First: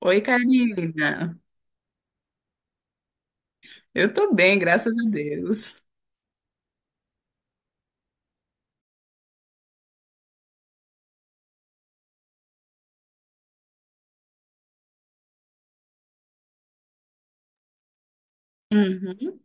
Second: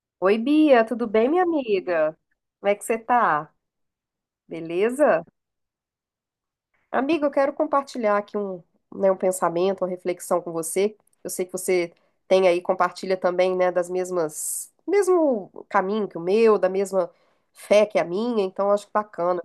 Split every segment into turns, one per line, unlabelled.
Oi,
Oi, Bia, tudo bem,
Karina.
minha amiga? Como é que você tá?
Eu tô bem, graças a
Beleza?
Deus.
Amiga, eu quero compartilhar aqui né, um pensamento, uma reflexão com você. Eu sei que você tem aí, compartilha também, né, mesmo caminho que o meu, da mesma fé que a minha, então acho
Uhum,
bacana.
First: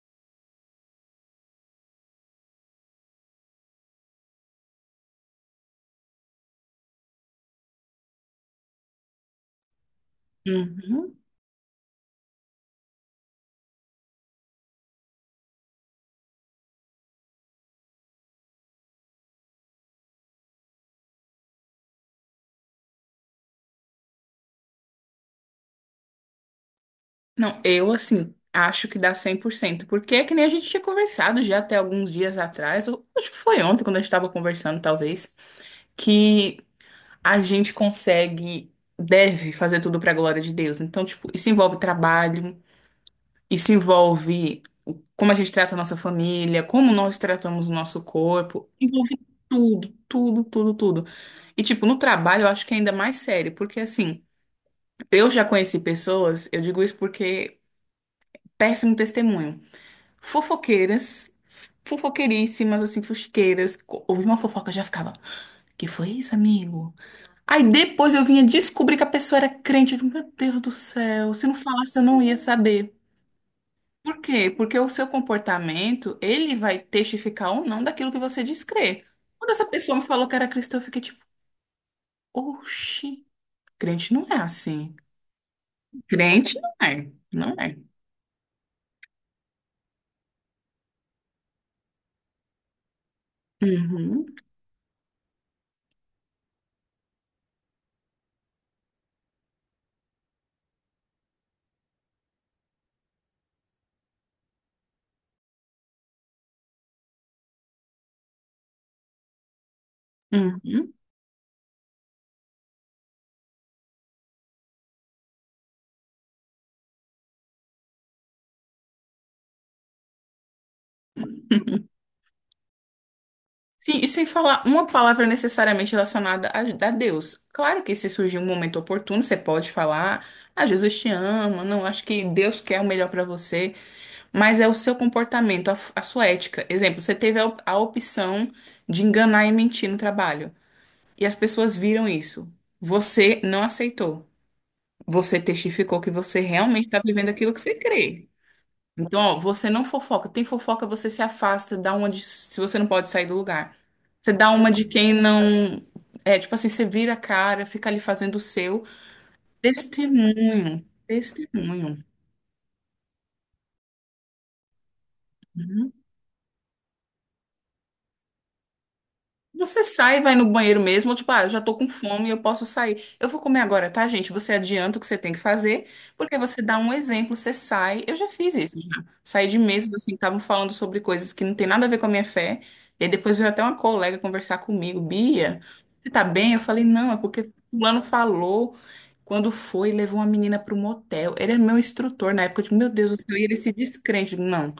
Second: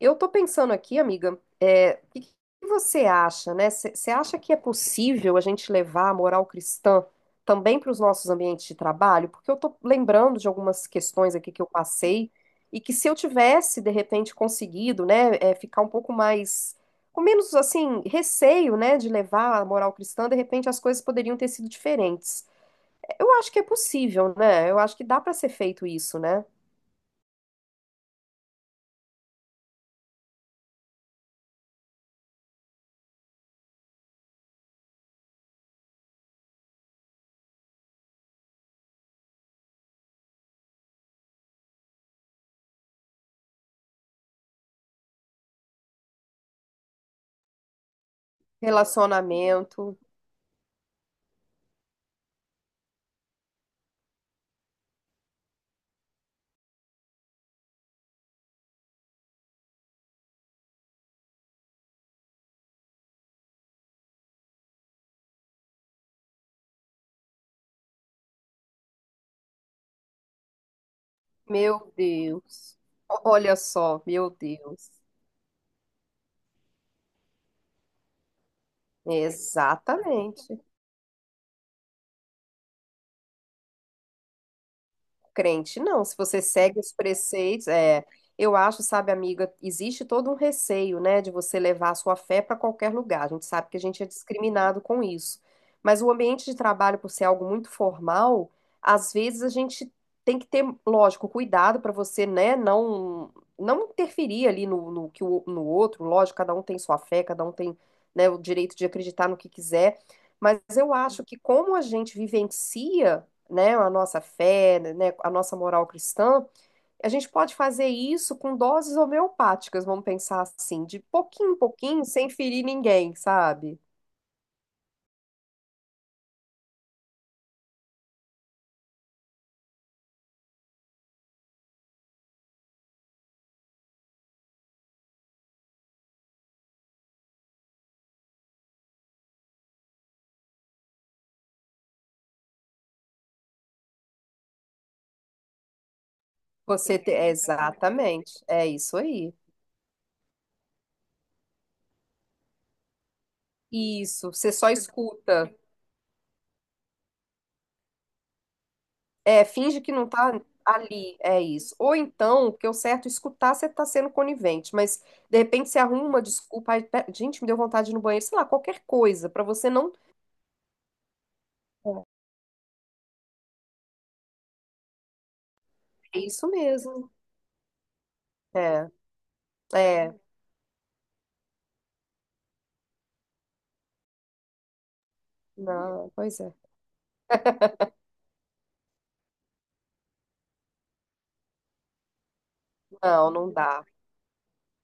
Eu tô pensando aqui, amiga, é, o que você acha, né? Você acha que é possível a gente levar a moral cristã também para os nossos ambientes de trabalho? Porque eu tô lembrando de algumas
uhum.
questões aqui que eu passei e que se eu tivesse, de repente, conseguido, né, é, ficar um pouco mais, com menos, assim, receio, né, de levar a moral cristã, de repente as coisas poderiam ter sido diferentes. Eu acho que é possível, né? Eu acho que dá para ser feito isso, né?
Não, eu, assim, acho que dá 100%, porque é que nem a gente tinha conversado já até alguns dias atrás, ou acho que foi ontem, quando a gente estava conversando, talvez, que a gente consegue, deve fazer tudo para a glória de Deus. Então, tipo, isso envolve trabalho. Isso envolve como a gente trata a nossa família, como nós tratamos o nosso corpo, envolve
Relacionamento.
tudo, tudo, tudo, tudo. E, tipo, no trabalho eu acho que é ainda mais sério, porque, assim, eu já conheci pessoas, eu digo isso porque péssimo testemunho, fofoqueiras, fofoqueiríssimas, assim, fuxiqueiras, ouvi uma fofoca já ficava, que foi isso, amigo? Aí depois eu vinha descobrir que a pessoa era crente, eu digo, meu Deus do céu, se não
Meu
falasse eu não ia
Deus.
saber.
Olha só,
Por
meu
quê? Porque
Deus.
o seu comportamento, ele vai testificar ou não daquilo que você diz crer. Quando essa pessoa me falou que era
Exatamente.
cristã, eu fiquei tipo, oxi, crente não é assim.
Crente, não. Se você
Crente
segue
não
os
é, não
preceitos,
é.
é, eu acho, sabe, amiga, existe todo um receio, né, de você levar a sua fé para qualquer lugar. A gente sabe que a gente é
Uhum,
discriminado com isso. Mas o ambiente de trabalho, por ser algo muito formal, às vezes a gente tem que ter, lógico, cuidado para você, né, não interferir ali no que no outro. Lógico, cada um tem sua fé, cada um tem, né, o direito de acreditar no que quiser. Mas eu
uhum.
acho que como a gente vivencia, né, a nossa fé, né, a nossa moral cristã, a gente pode fazer isso com doses homeopáticas, vamos pensar assim, de pouquinho em pouquinho, sem ferir ninguém, sabe?
Sim, e sem falar uma palavra necessariamente relacionada a Deus. Claro que se surgir um momento oportuno, você pode falar, ah, Jesus te ama, não, acho que Deus quer o melhor para você. Mas é o seu comportamento, a sua ética. Exemplo, você teve a, a opção de enganar e mentir no trabalho. E as pessoas viram isso. Você não aceitou. Você testificou que você realmente está
É,
vivendo aquilo que você
exatamente,
crê.
é isso
Então,
aí.
ó, você não fofoca. Tem fofoca, você se afasta, dá uma de, se você não pode sair do lugar.
Isso,
Você
você
dá
só
uma de quem
escuta.
não. É, tipo assim, você vira a cara, fica ali fazendo o seu.
É, finge que não tá
Testemunho.
ali, é isso. Ou
Testemunho.
então, porque o certo é escutar, você tá sendo conivente, mas de repente você
Uhum.
arruma uma desculpa, ai, gente, me deu vontade de ir no banheiro, sei lá, qualquer coisa, pra você
Você
não.
sai, vai no banheiro mesmo, ou tipo, ah, eu já tô com fome, eu posso sair. Eu vou comer agora, tá, gente? Você adianta o que você tem que fazer,
É
porque
isso
você dá um
mesmo.
exemplo, você sai. Eu já fiz isso,
É,
já. Saí de mesas,
é,
assim, que estavam falando sobre coisas que não tem nada a ver com a minha fé. E aí depois veio até uma colega conversar comigo, Bia,
não,
você tá
pois é.
bem? Eu falei, não, é porque fulano falou. Quando foi, levou uma menina pro motel. Ele era meu instrutor na época, eu digo, meu Deus do
Não,
céu, e
não
ele se
dá.
descrente. Eu digo, não.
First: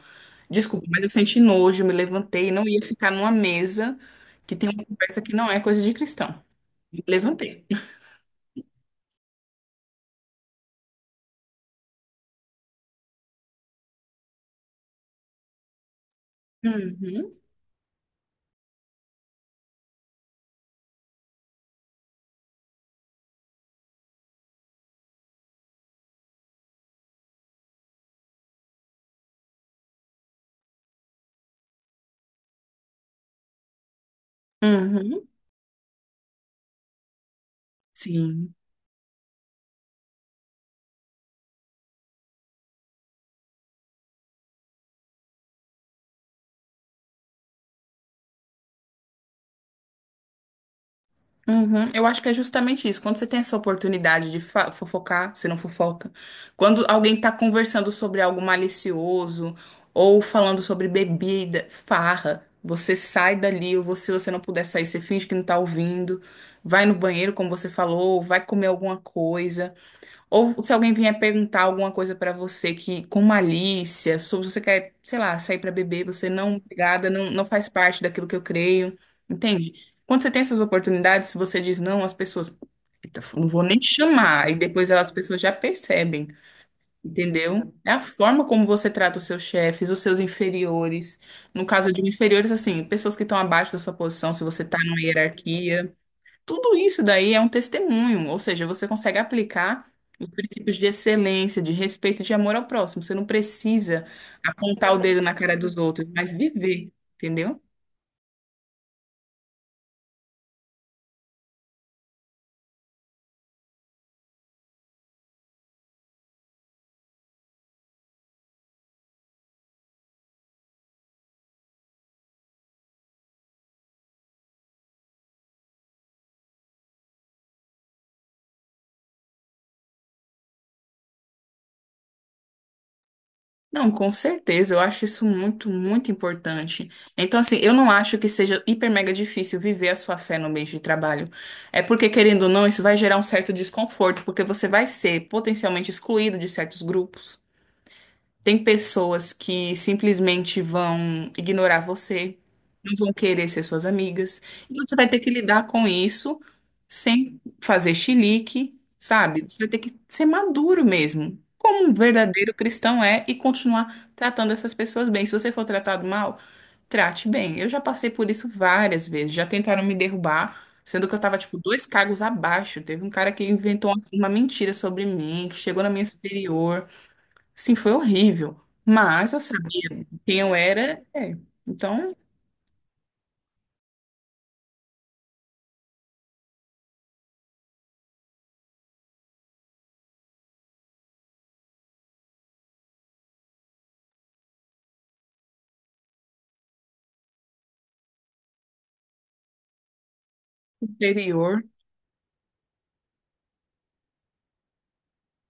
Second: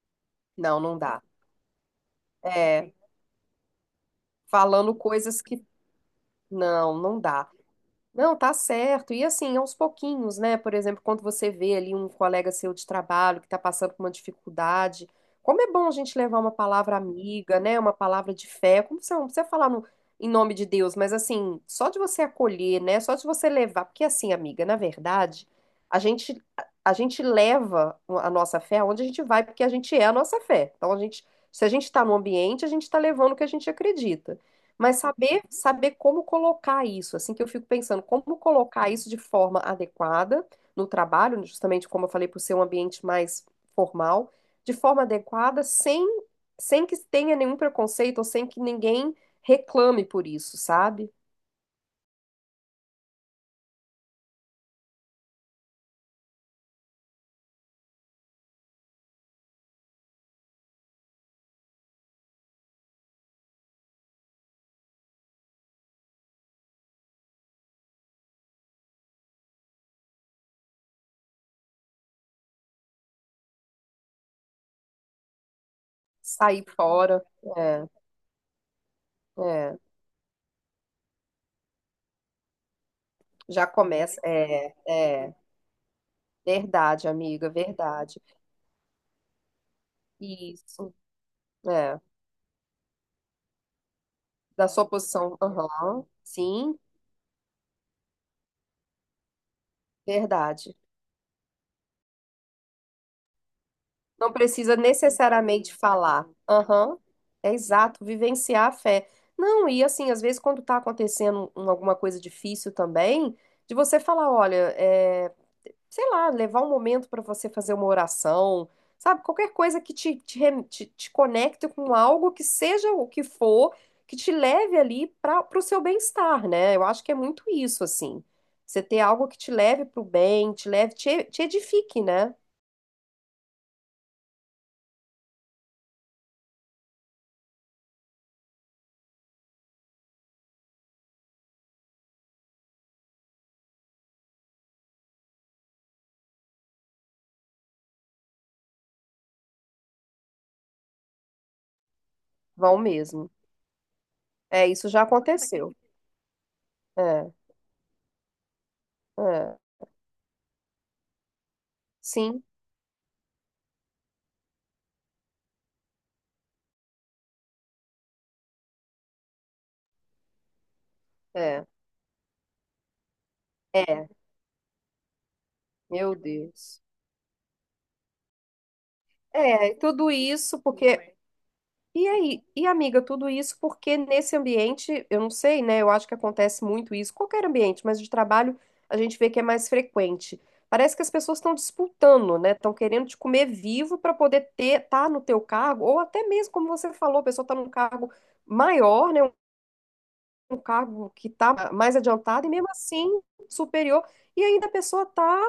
Não,
Desculpa,
não
mas eu
dá.
senti nojo, me levantei, não ia
É,
ficar numa mesa que tem uma
falando
conversa que
coisas
não é
que.
coisa de cristão.
Não,
Me
não dá.
levantei.
Não, tá certo. E assim, aos pouquinhos, né? Por exemplo, quando você vê ali um colega seu de trabalho que tá passando por uma dificuldade, como é bom a gente levar uma palavra
Uhum,
amiga, né? Uma palavra de fé. Como você não precisa falar em nome de Deus, mas assim, só de você acolher, né? Só de você levar. Porque assim, amiga, na verdade, a gente, a gente leva a nossa fé aonde a gente vai, porque a gente é a nossa fé. Então, a gente, se a gente tá no ambiente, a gente tá levando o que a gente acredita. Mas
uhum,
saber como colocar isso, assim que eu fico pensando, como
sim.
colocar isso de forma adequada no trabalho, justamente como eu falei, por ser um ambiente mais formal, de forma adequada, sem que tenha nenhum preconceito ou sem que ninguém reclame por isso, sabe?
Uhum. Eu acho que é justamente isso. Quando você tem essa oportunidade de fofocar, você não fofoca. Quando alguém está conversando sobre algo malicioso ou falando sobre bebida, farra, você sai dali, ou se você não puder sair, você finge que não está ouvindo, vai no banheiro, como você falou, vai comer alguma coisa. Ou se alguém vier perguntar alguma coisa pra você que com malícia, se você quer, sei lá, sair pra beber, você não, é
Sair
obrigada,
fora,
não, não faz
é,
parte daquilo que eu creio, entende?
é,
Quando você tem essas oportunidades, se você diz não, as pessoas, "Eita, não vou
já
nem
começa,
chamar", e
é,
depois as
é,
pessoas já percebem,
verdade, amiga,
entendeu? É a
verdade.
forma como você trata os seus chefes, os seus
Isso,
inferiores. No caso
é,
de inferiores, assim, pessoas que estão abaixo da sua posição, se você
da
tá
sua
numa
posição,
hierarquia.
aham,
Tudo
sim,
isso daí é um testemunho, ou seja, você consegue aplicar os
verdade.
princípios de excelência, de respeito e de amor ao próximo. Você não precisa
Não precisa
apontar o dedo na cara
necessariamente
dos outros,
falar.
mas viver,
Aham, é
entendeu?
exato, vivenciar a fé. Não, e assim, às vezes quando tá acontecendo alguma coisa difícil também, de você falar, olha, é, sei lá, levar um momento para você fazer uma oração, sabe? Qualquer coisa que te conecte com algo que seja o que for, que te leve ali para o seu bem-estar, né? Eu acho que é muito isso, assim. Você ter algo que te leve pro bem, te edifique, né?
Não, com certeza, eu acho isso muito, muito importante. Então, assim, eu não acho que seja hiper mega difícil viver a sua fé no meio de trabalho. É porque, querendo ou não, isso vai gerar um certo desconforto, porque você vai ser potencialmente excluído de certos grupos. Tem pessoas que simplesmente vão ignorar você,
Vão
não vão
mesmo.
querer ser suas amigas.
É,
E
isso
você
já
vai ter que lidar
aconteceu.
com isso
É,
sem fazer chilique, sabe?
é,
Você vai ter que ser maduro mesmo, como um
sim,
verdadeiro cristão é, e continuar tratando essas pessoas bem. Se você for tratado mal, trate bem. Eu já passei por isso várias vezes. Já tentaram me derrubar, sendo que eu tava, tipo,
é,
dois cargos abaixo. Teve um cara que inventou uma
é,
uma mentira sobre mim, que chegou na minha
meu Deus.
superior. Sim, foi horrível. Mas eu
É, e
sabia
tudo
quem eu
isso
era.
porque.
É.
E
Então,
aí, e amiga, tudo isso porque nesse ambiente, eu não sei, né? Eu acho que acontece muito isso, qualquer ambiente, mas de trabalho a gente vê que é mais frequente. Parece que as pessoas estão disputando, né? Estão querendo te comer vivo para poder ter, tá no teu cargo, ou até mesmo, como você falou, a pessoa está num cargo maior, né? Um cargo que
interior.
está mais adiantado e mesmo assim superior. E ainda a pessoa está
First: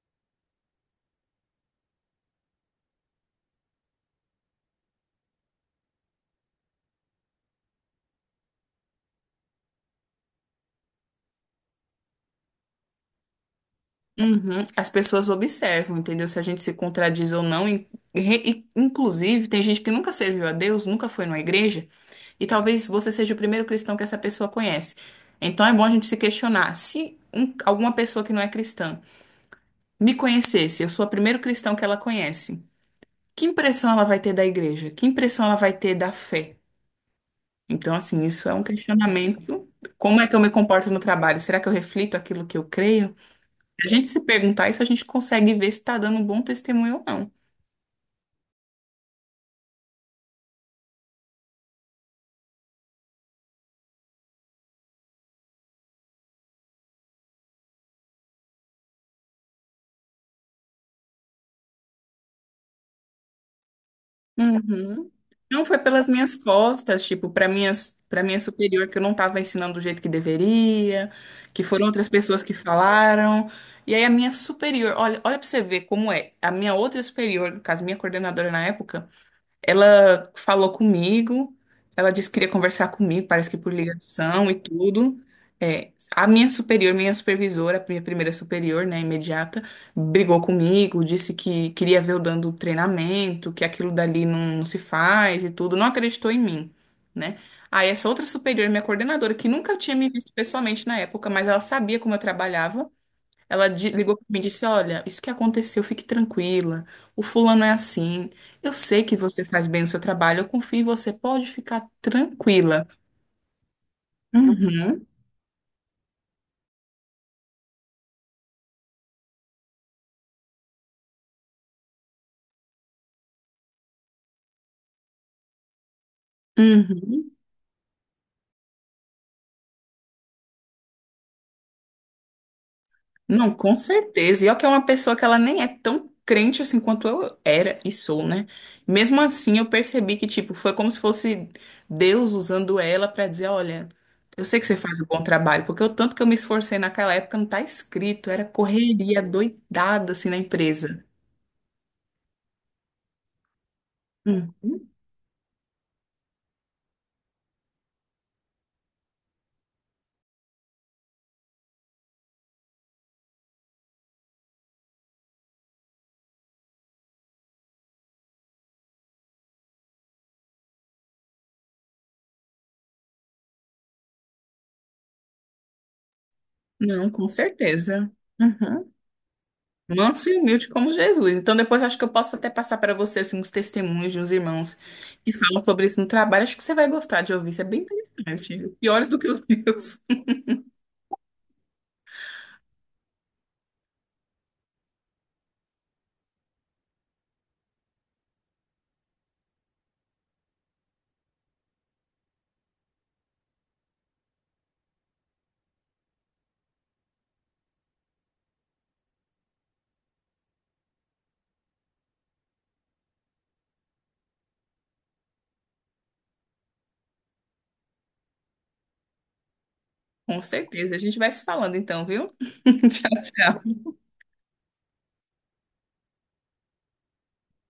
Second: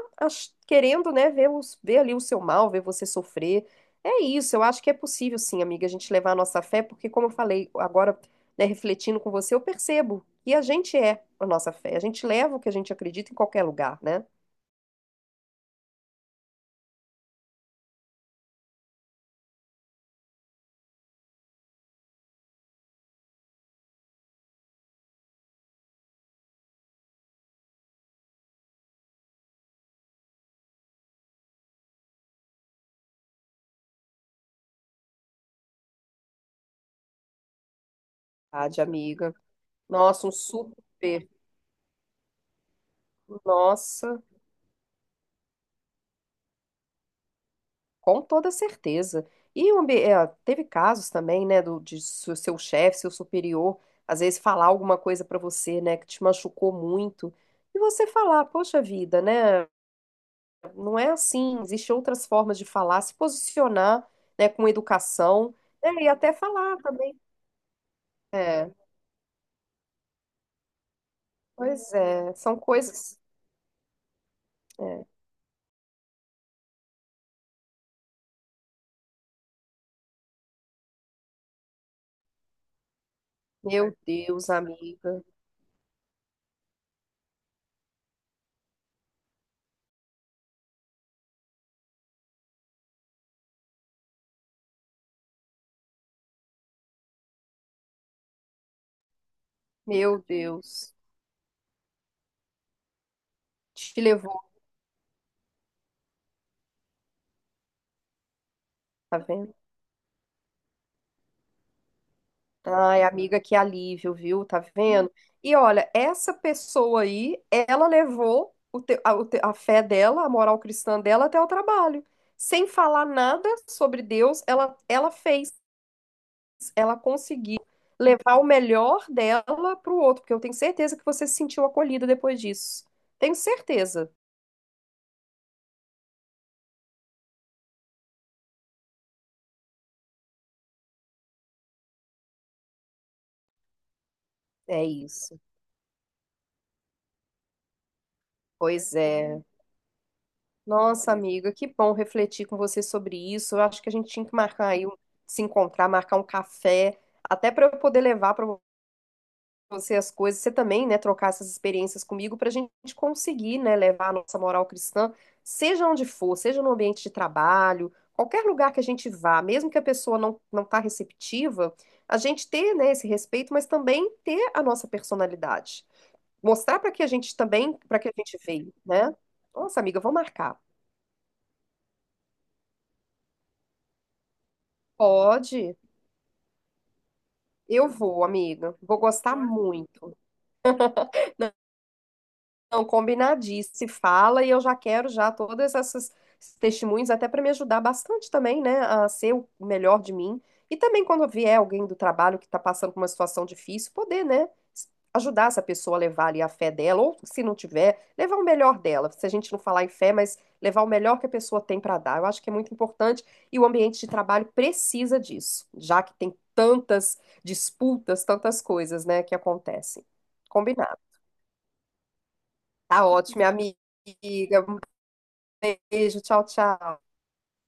querendo, né, ver ali o seu mal, ver você sofrer. É isso, eu acho que é possível, sim, amiga, a gente levar a nossa fé, porque, como eu falei agora, né, refletindo com você, eu percebo que a gente é a nossa fé. A gente leva o que a gente acredita em qualquer lugar, né?
Uhum. As pessoas observam, entendeu? Se a gente se contradiz ou não. Inclusive, tem gente que nunca serviu a Deus, nunca foi numa igreja, e talvez você seja o primeiro cristão que essa pessoa conhece. Então, é bom a gente se questionar. Se alguma pessoa que não é cristã me conhecesse, eu sou o primeiro cristão que ela conhece, que impressão ela vai ter da igreja? Que impressão ela vai ter da fé? Então, assim, isso é um
Verdade, amiga.
questionamento. Como
Nossa,
é
um
que eu me comporto no
super.
trabalho? Será que eu reflito aquilo que eu creio? Se a gente
Nossa.
se perguntar isso, a gente consegue ver se está dando um bom testemunho ou não.
Com toda certeza. É, teve casos também, né, de seu chefe, seu superior, às vezes falar alguma coisa pra você, né, que te machucou muito, e você falar, poxa vida, né, não é assim, existem outras formas de falar, se posicionar, né, com
Uhum.
educação,
Não foi
né, e
pelas
até
minhas
falar
costas,
também.
tipo, para minha
É,
superior que eu não estava ensinando do jeito que deveria, que foram
pois
outras
é,
pessoas que
são coisas.
falaram. E aí a minha superior,
É.
olha, olha para você ver como é. A minha outra superior, no caso, minha coordenadora na época, ela falou comigo, ela disse que queria conversar comigo, parece que por
Meu Deus,
ligação e tudo.
amiga,
É, a minha superior, minha supervisora, a minha primeira superior, né, imediata, brigou comigo, disse que queria ver eu dando treinamento, que aquilo dali não, não se faz e tudo, não acreditou em mim, né? Aí essa outra superior, minha coordenadora, que nunca tinha me
meu
visto pessoalmente
Deus,
na época, mas ela sabia como eu trabalhava, ela
te
ligou para
levou,
mim e disse: Olha, isso que aconteceu, fique tranquila. O fulano é assim. Eu sei que
tá
você
vendo?
faz bem o seu trabalho, eu confio em você, pode ficar tranquila.
Ai, amiga, que alívio, viu? Tá
Uhum,
vendo? E olha, essa pessoa aí, ela levou a fé dela, a moral cristã dela até o trabalho. Sem falar nada sobre Deus, ela fez, ela
uhum.
conseguiu levar o melhor dela para o outro, porque eu tenho certeza que você se sentiu acolhida depois disso. Tenho
Não, com
certeza.
certeza. E olha que é uma pessoa que ela nem é tão crente assim quanto eu era e sou, né? Mesmo assim, eu percebi que, tipo, foi como se fosse Deus usando ela para dizer: Olha. Eu sei que você
É
faz um bom
isso.
trabalho, porque o tanto que eu me esforcei naquela época não tá escrito, era
Pois
correria
é.
doidada assim na empresa.
Nossa, amiga, que bom refletir com você sobre isso. Eu acho que a gente tinha que
Hum.
marcar aí, se encontrar, marcar um café, até para eu poder levar para você as coisas, você também, né, trocar essas experiências comigo para a gente conseguir, né, levar a nossa moral cristã, seja onde for, seja no ambiente de trabalho, qualquer lugar que a gente vá, mesmo que a pessoa não tá receptiva, a gente ter, né, esse respeito, mas também ter a nossa personalidade. Mostrar para que a
Não, com
gente também, para que
certeza.
a gente veio,
Uhum.
né? Nossa, amiga, eu vou
Manso e
marcar.
humilde como Jesus. Então, depois acho que eu posso até passar para você assim, uns testemunhos de uns irmãos que falam
Pode.
sobre isso no trabalho. Acho que você vai gostar de ouvir. Isso é bem
Eu vou,
interessante.
amiga. Vou
Piores do que
gostar
os meus.
muito. Não, combinadíssimo. Se fala e eu já quero já todas essas esses testemunhos até para me ajudar bastante também, né, a ser o melhor de mim. E também quando vier alguém do trabalho que está passando por uma situação difícil, poder, né, ajudar essa pessoa a levar ali a fé dela, ou se não tiver, levar o melhor dela. Se a gente não falar em fé, mas levar o melhor que a pessoa tem para dar. Eu acho que é muito importante e o ambiente de trabalho precisa disso, já que tem tantas disputas, tantas coisas, né, que acontecem.
Com certeza.
Combinado.
A gente vai se falando então, viu?
Tá
Tchau,
ótimo, minha
tchau.
amiga. Um beijo, tchau, tchau.